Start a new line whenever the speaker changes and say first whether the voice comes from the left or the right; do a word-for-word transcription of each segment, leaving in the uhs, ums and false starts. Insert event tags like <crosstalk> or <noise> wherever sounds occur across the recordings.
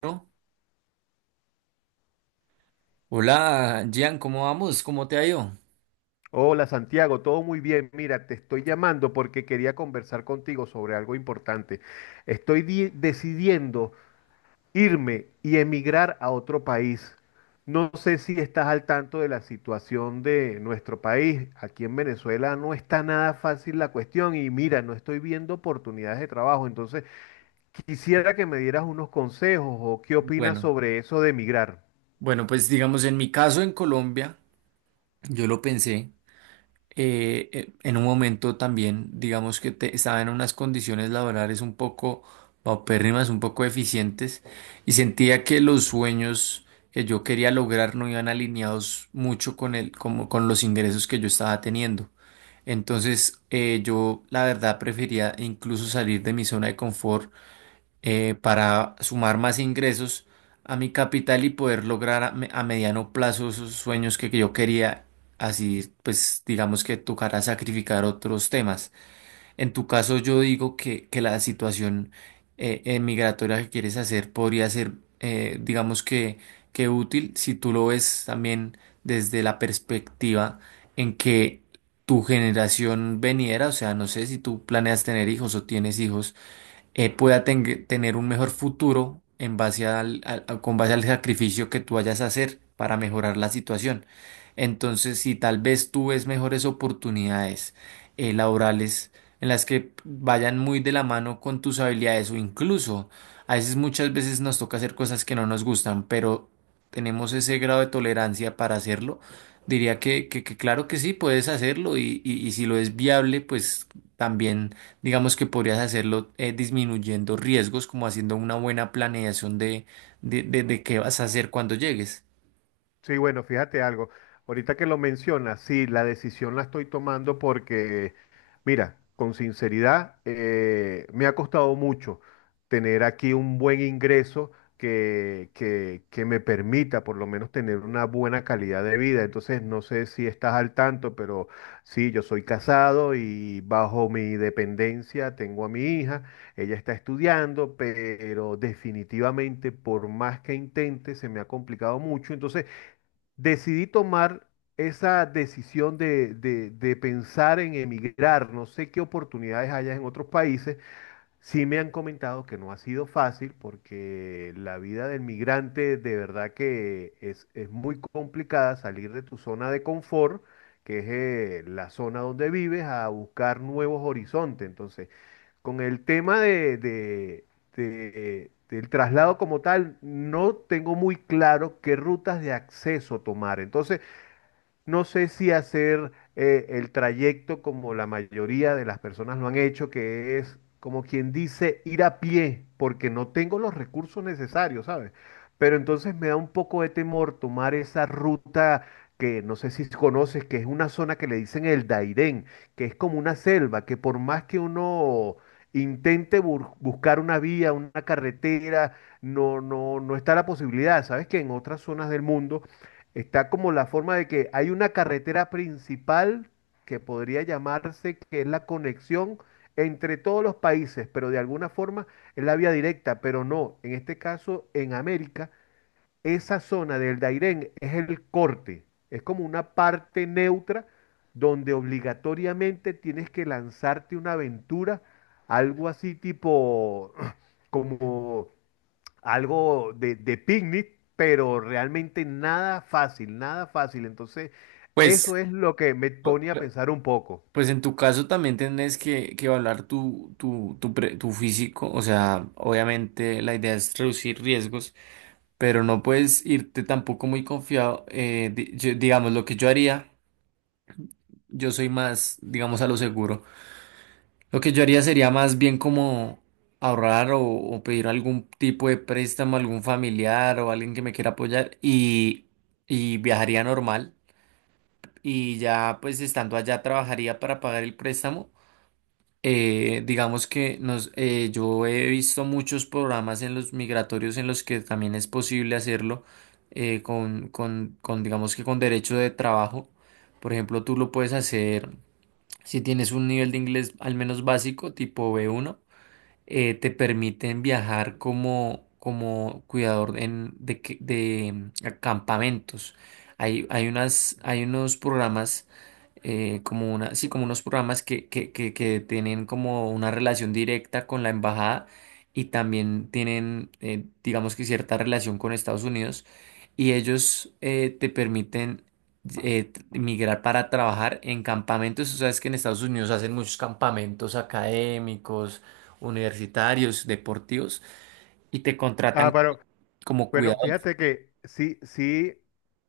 right: Bueno, hola, Gian, ¿cómo vamos? ¿Cómo te ha ido?
left: Hola Santiago, todo muy bien. Mira, te estoy llamando porque quería conversar contigo sobre algo importante. Estoy di- decidiendo irme y emigrar a otro país. No sé si estás al tanto de la situación de nuestro país. Aquí en Venezuela no está nada fácil la cuestión y mira, no estoy viendo oportunidades de trabajo. Entonces, quisiera que me dieras unos consejos o qué opinas
right: Bueno,
left: sobre eso de emigrar.
right: bueno, pues digamos, en mi caso en Colombia, yo lo pensé eh, eh, en un momento también, digamos que te- estaba en unas condiciones laborales un poco paupérrimas, un poco eficientes, y sentía que los sueños que yo quería lograr no iban alineados mucho con el, como, con los ingresos que yo estaba teniendo. Entonces, eh, yo la verdad prefería incluso salir de mi zona de confort, eh, para sumar más ingresos a mi capital y poder lograr a, me- a mediano plazo esos sueños que yo quería. Así, pues digamos que tocará sacrificar otros temas. En tu caso, yo digo que, que la situación eh, eh, migratoria que quieres hacer podría ser, eh, digamos que, que útil si tú lo ves también desde la perspectiva en que tu generación veniera, o sea, no sé si tú planeas tener hijos o tienes hijos, eh, pueda ten- tener un mejor futuro en base al, al- a- con base al sacrificio que tú vayas a hacer para mejorar la situación. Entonces, si tal vez tú ves mejores oportunidades eh, laborales en las que vayan muy de la mano con tus habilidades, o incluso a veces muchas veces nos toca hacer cosas que no nos gustan, pero tenemos ese grado de tolerancia para hacerlo. Diría que, que- que claro que sí, puedes hacerlo y, y y si lo es viable, pues también digamos que podrías hacerlo, eh, disminuyendo riesgos, como haciendo una buena planeación de, de, de- de qué vas a hacer cuando llegues.
left: Sí, bueno, fíjate algo. Ahorita que lo mencionas, sí, la decisión la estoy tomando porque, mira, con sinceridad, eh, me ha costado mucho tener aquí un buen ingreso que, que, que me permita por lo menos tener una buena calidad de vida. Entonces, no sé si estás al tanto, pero sí, yo soy casado y bajo mi dependencia tengo a mi hija. Ella está estudiando, pero definitivamente por más que intente, se me ha complicado mucho. Entonces, decidí tomar esa decisión de, de- de pensar en emigrar. No sé qué oportunidades hayas en otros países. Sí me han comentado que no ha sido fácil porque la vida del migrante de verdad que es, es muy complicada salir de tu zona de confort, que es eh, la zona donde vives, a buscar nuevos horizontes. Entonces, con el tema de, de- de- del traslado como tal, no tengo muy claro qué rutas de acceso tomar. Entonces, no sé si hacer eh, el trayecto como la mayoría de las personas lo han hecho, que es como quien dice ir a pie, porque no tengo los recursos necesarios, ¿sabes? Pero entonces me da un poco de temor tomar esa ruta que no sé si conoces, que es una zona que le dicen el Dairén, que es como una selva, que por más que uno intente bur- buscar una vía, una carretera, no, no, no está la posibilidad. Sabes que en otras zonas del mundo está como la forma de que hay una carretera principal que podría llamarse que es la conexión entre todos los países, pero de alguna forma es la vía directa, pero no, en este caso en América, esa zona del Dairén es el corte, es como una parte neutra donde obligatoriamente tienes que lanzarte una aventura, algo así tipo <clears throat> como algo de, de picnic, pero realmente nada fácil, nada fácil. Entonces, eso
right: Pues,
left: es lo que me
right: pu-
left: pone a
right: pu-
left: pensar un poco.
right: pues en tu caso también tienes que, que evaluar tu, tu, tu, pre- tu físico. O sea, obviamente la idea es reducir riesgos, pero no puedes irte tampoco muy confiado. Eh, di- yo- digamos, lo que yo haría, yo soy más, digamos, a lo seguro. Lo que yo haría sería más bien como ahorrar o, o pedir algún tipo de préstamo a algún familiar o alguien que me quiera apoyar, y, y viajaría normal. Y ya pues estando allá trabajaría para pagar el préstamo. Eh, digamos que nos, eh, yo he visto muchos programas en los migratorios en los que también es posible hacerlo eh, con, con, con digamos que con derecho de trabajo. Por ejemplo, tú lo puedes hacer si tienes un nivel de inglés al menos básico, tipo b uno. Eh, te permiten viajar como, como cuidador en, de, que- de mm, campamentos. Hay, hay unas, hay unos programas, eh, como una, sí, como unos programas que, que, que, que tienen como una relación directa con la embajada, y también tienen, eh, digamos que cierta relación con Estados Unidos, y ellos eh, te permiten eh, t- migrar para trabajar en campamentos. Tú sabes que en Estados Unidos hacen muchos campamentos académicos, universitarios, deportivos, y te
left: Ah,
right: contratan
left: pero
right: como
left: bueno,
right: cuidador,
left: fíjate que sí, sí,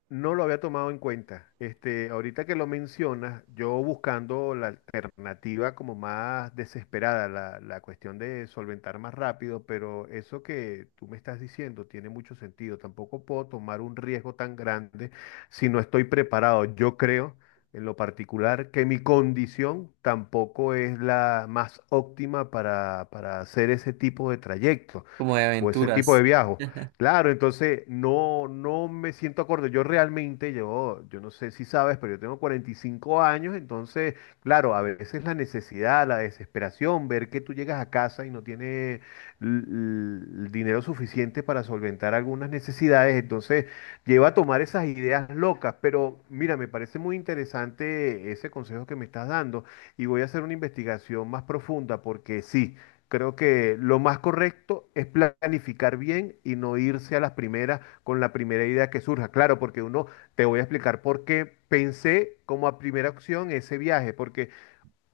left: no lo había tomado en cuenta. Este, ahorita que lo mencionas, yo buscando la alternativa como más desesperada, la, la cuestión de solventar más rápido, pero eso que tú me estás diciendo tiene mucho sentido. Tampoco puedo tomar un riesgo tan grande si no estoy preparado. Yo creo, en lo particular, que mi condición tampoco es la más óptima para, para hacer ese tipo de trayectos
right: como de
left: o ese tipo de
right: aventuras.
left: viajes. Claro, entonces no, no me siento acorde. Yo realmente, yo, yo no sé si sabes, pero yo tengo cuarenta y cinco años, entonces, claro, a veces la necesidad, la desesperación, ver que tú llegas a casa y no tienes l- l- el dinero suficiente para solventar algunas necesidades, entonces lleva a tomar esas ideas locas. Pero mira, me parece muy interesante ese consejo que me estás dando y voy a hacer una investigación más profunda porque sí. Creo que lo más correcto es planificar bien y no irse a las primeras con la primera idea que surja. Claro, porque uno, te voy a explicar por qué pensé como a primera opción ese viaje, porque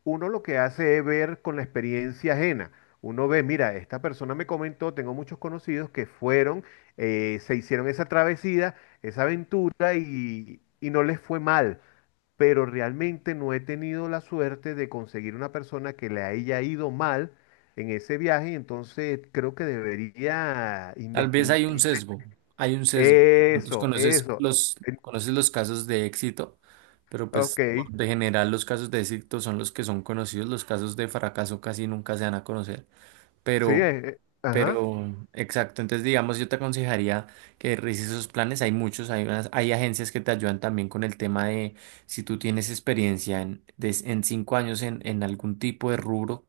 left: uno lo que hace es ver con la experiencia ajena. Uno ve, mira, esta persona me comentó, tengo muchos conocidos que fueron, eh, se hicieron esa travesía, esa aventura y, y no les fue mal pero realmente no he tenido la suerte de conseguir una persona que le haya ido mal en ese viaje, entonces creo que debería
right: Tal vez
left: investigar.
right: hay un sesgo, hay un sesgo. Entonces
left: Eso,
right: conoces
left: eso.
right: los,
left: En-
right: conoces los casos de éxito, pero
left: Ok,
right: pues por de general los casos de éxito son los que son conocidos; los casos de fracaso casi nunca se van a conocer.
left: sí,
right: Pero,
left: eh, eh, ajá.
right: pero, exacto. Entonces, digamos, yo te aconsejaría que revises esos planes. Hay muchos, hay unas, hay agencias que te ayudan también con el tema de si tú tienes experiencia en, des- en cinco años en, en algún tipo de rubro.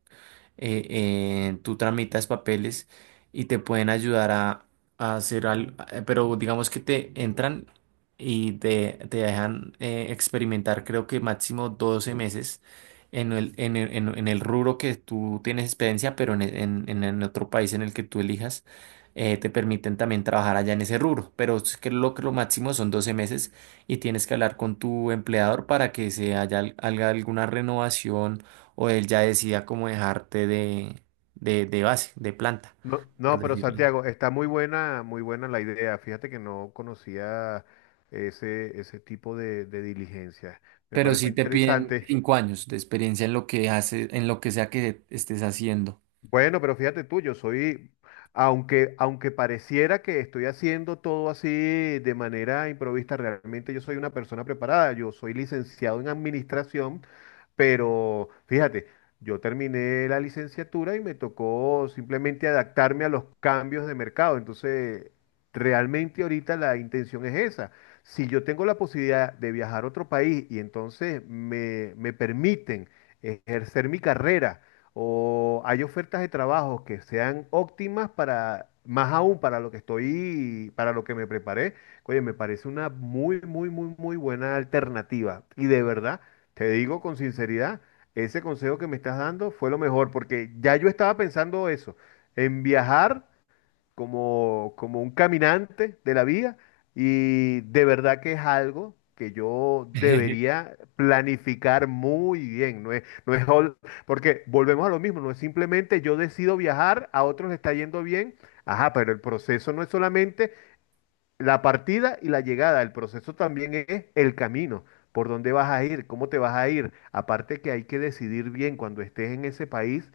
right: eh, eh, Tú tramitas papeles y te pueden ayudar a, a hacer algo, pero digamos que te entran y te, te dejan eh, experimentar, creo que máximo doce meses en el, en el, en- en el rubro que tú tienes experiencia, pero en, en, en- en otro país en el que tú elijas. Eh, te permiten también trabajar allá en ese rubro, pero es que lo, que lo máximo son doce meses, y tienes que hablar con tu empleador para que se haya, al- haga alguna renovación, o él ya decida cómo dejarte de, de, de base, de planta,
left: No, no,
right: por
left: pero
right: decirlo.
left: Santiago, está muy buena, muy buena la idea. Fíjate que no conocía ese, ese tipo de, de diligencia. Me
right: Pero
left: parece
right: sí te piden
left: interesante.
right: cinco años de experiencia en lo que haces, en lo que sea que estés haciendo.
left: Bueno, pero fíjate tú, yo soy, aunque, aunque pareciera que estoy haciendo todo así de manera improvista, realmente yo soy una persona preparada. Yo soy licenciado en administración pero fíjate, yo terminé la licenciatura y me tocó simplemente adaptarme a los cambios de mercado. Entonces, realmente ahorita la intención es esa. Si yo tengo la posibilidad de viajar a otro país y entonces me, me permiten ejercer mi carrera o hay ofertas de trabajo que sean óptimas para, más aún para lo que estoy, para lo que me preparé, oye, me parece una muy, muy, muy, muy buena alternativa. Y de verdad. Te digo con sinceridad, ese consejo que me estás dando fue lo mejor, porque ya yo estaba pensando eso, en viajar como, como un caminante de la vida, y de verdad que es algo que yo
right: <laughs>
left: debería planificar muy bien, no es, no es, ol- porque volvemos a lo mismo, no es simplemente yo decido viajar, a otros les está yendo bien, ajá, pero el proceso no es solamente la partida y la llegada, el proceso también es el camino, por dónde vas a ir, cómo te vas a ir. Aparte que hay que decidir bien cuando estés en ese país,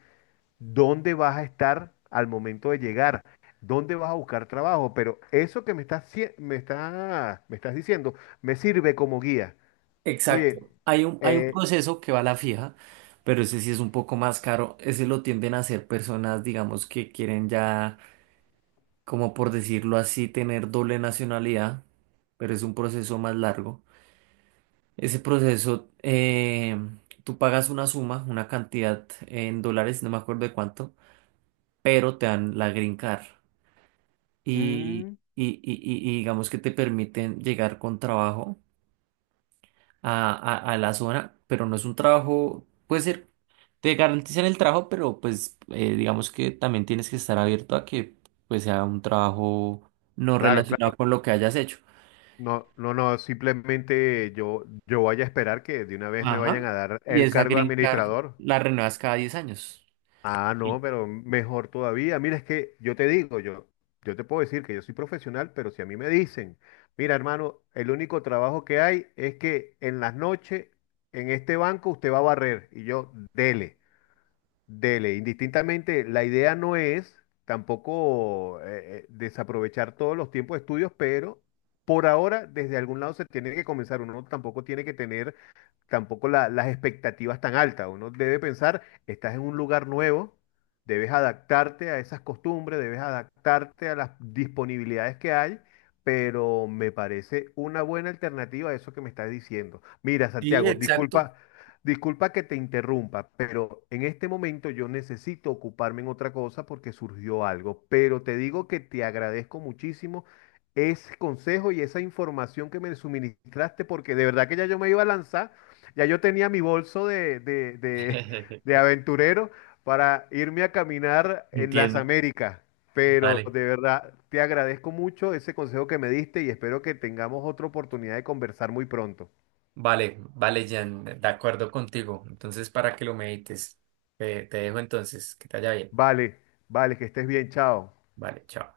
left: dónde vas a estar al momento de llegar, dónde vas a buscar trabajo. Pero eso que me estás, cie- me está- me estás diciendo me sirve como guía. Oye,
right: Exacto. Hay un, hay un
left: eh,
right: proceso que va a la fija, pero ese sí es un poco más caro. Ese lo tienden a hacer personas, digamos, que quieren ya, como por decirlo así, tener doble nacionalidad, pero es un proceso más largo. Ese proceso, eh, tú pagas una suma, una cantidad en dólares, no me acuerdo de cuánto, pero te dan la green card y,
left: mm,
right: y- y- y- y digamos que te permiten llegar con trabajo a, a- a la zona, pero no es un trabajo, puede ser, te garantizan el trabajo, pero pues eh, digamos que también tienes que estar abierto a que pues sea un trabajo no
left: claro,
right: relacionado
left: claro.
right: con lo que hayas hecho.
left: No, no, no, simplemente yo, yo voy a esperar que de una vez me vayan
right: Ajá.
left: a dar
right: Y
left: el
right: esa
left: cargo de
right: green card
left: administrador.
right: la renuevas cada diez años.
left: Ah, no, pero mejor todavía. Mira, es que yo te digo, yo, yo te puedo decir que yo soy profesional, pero si a mí me dicen, mira, hermano, el único trabajo que hay es que en las noches en este banco usted va a barrer y yo, dele, dele. Indistintamente, la idea no es tampoco eh, eh, desaprovechar todos los tiempos de estudios, pero por ahora desde algún lado se tiene que comenzar. Uno tampoco tiene que tener tampoco la- las expectativas tan altas. Uno debe pensar, estás en un lugar nuevo, debes adaptarte a esas costumbres, debes adaptarte a las disponibilidades que hay, pero me parece una buena alternativa a eso que me estás diciendo. Mira,
right: Sí,
left: Santiago,
right: exacto.
left: disculpa, disculpa que te interrumpa, pero en este momento yo necesito ocuparme en otra cosa porque surgió algo, pero te digo que te agradezco muchísimo ese consejo y esa información que me suministraste porque de verdad que ya yo me iba a lanzar ya yo tenía mi bolso de, de, de- de
right: <laughs>
left: aventurero para irme a caminar en las
right: Entiendo.
left: Américas, pero
right: Vale,
left: de verdad te agradezco mucho ese consejo que me diste y espero que tengamos otra oportunidad de conversar muy pronto.
right: vale, vale, Jan, de acuerdo contigo. Entonces, para que lo medites, te, te dejo entonces, que te vaya bien.
left: Vale, vale, que estés bien, chao.
right: Vale, chao.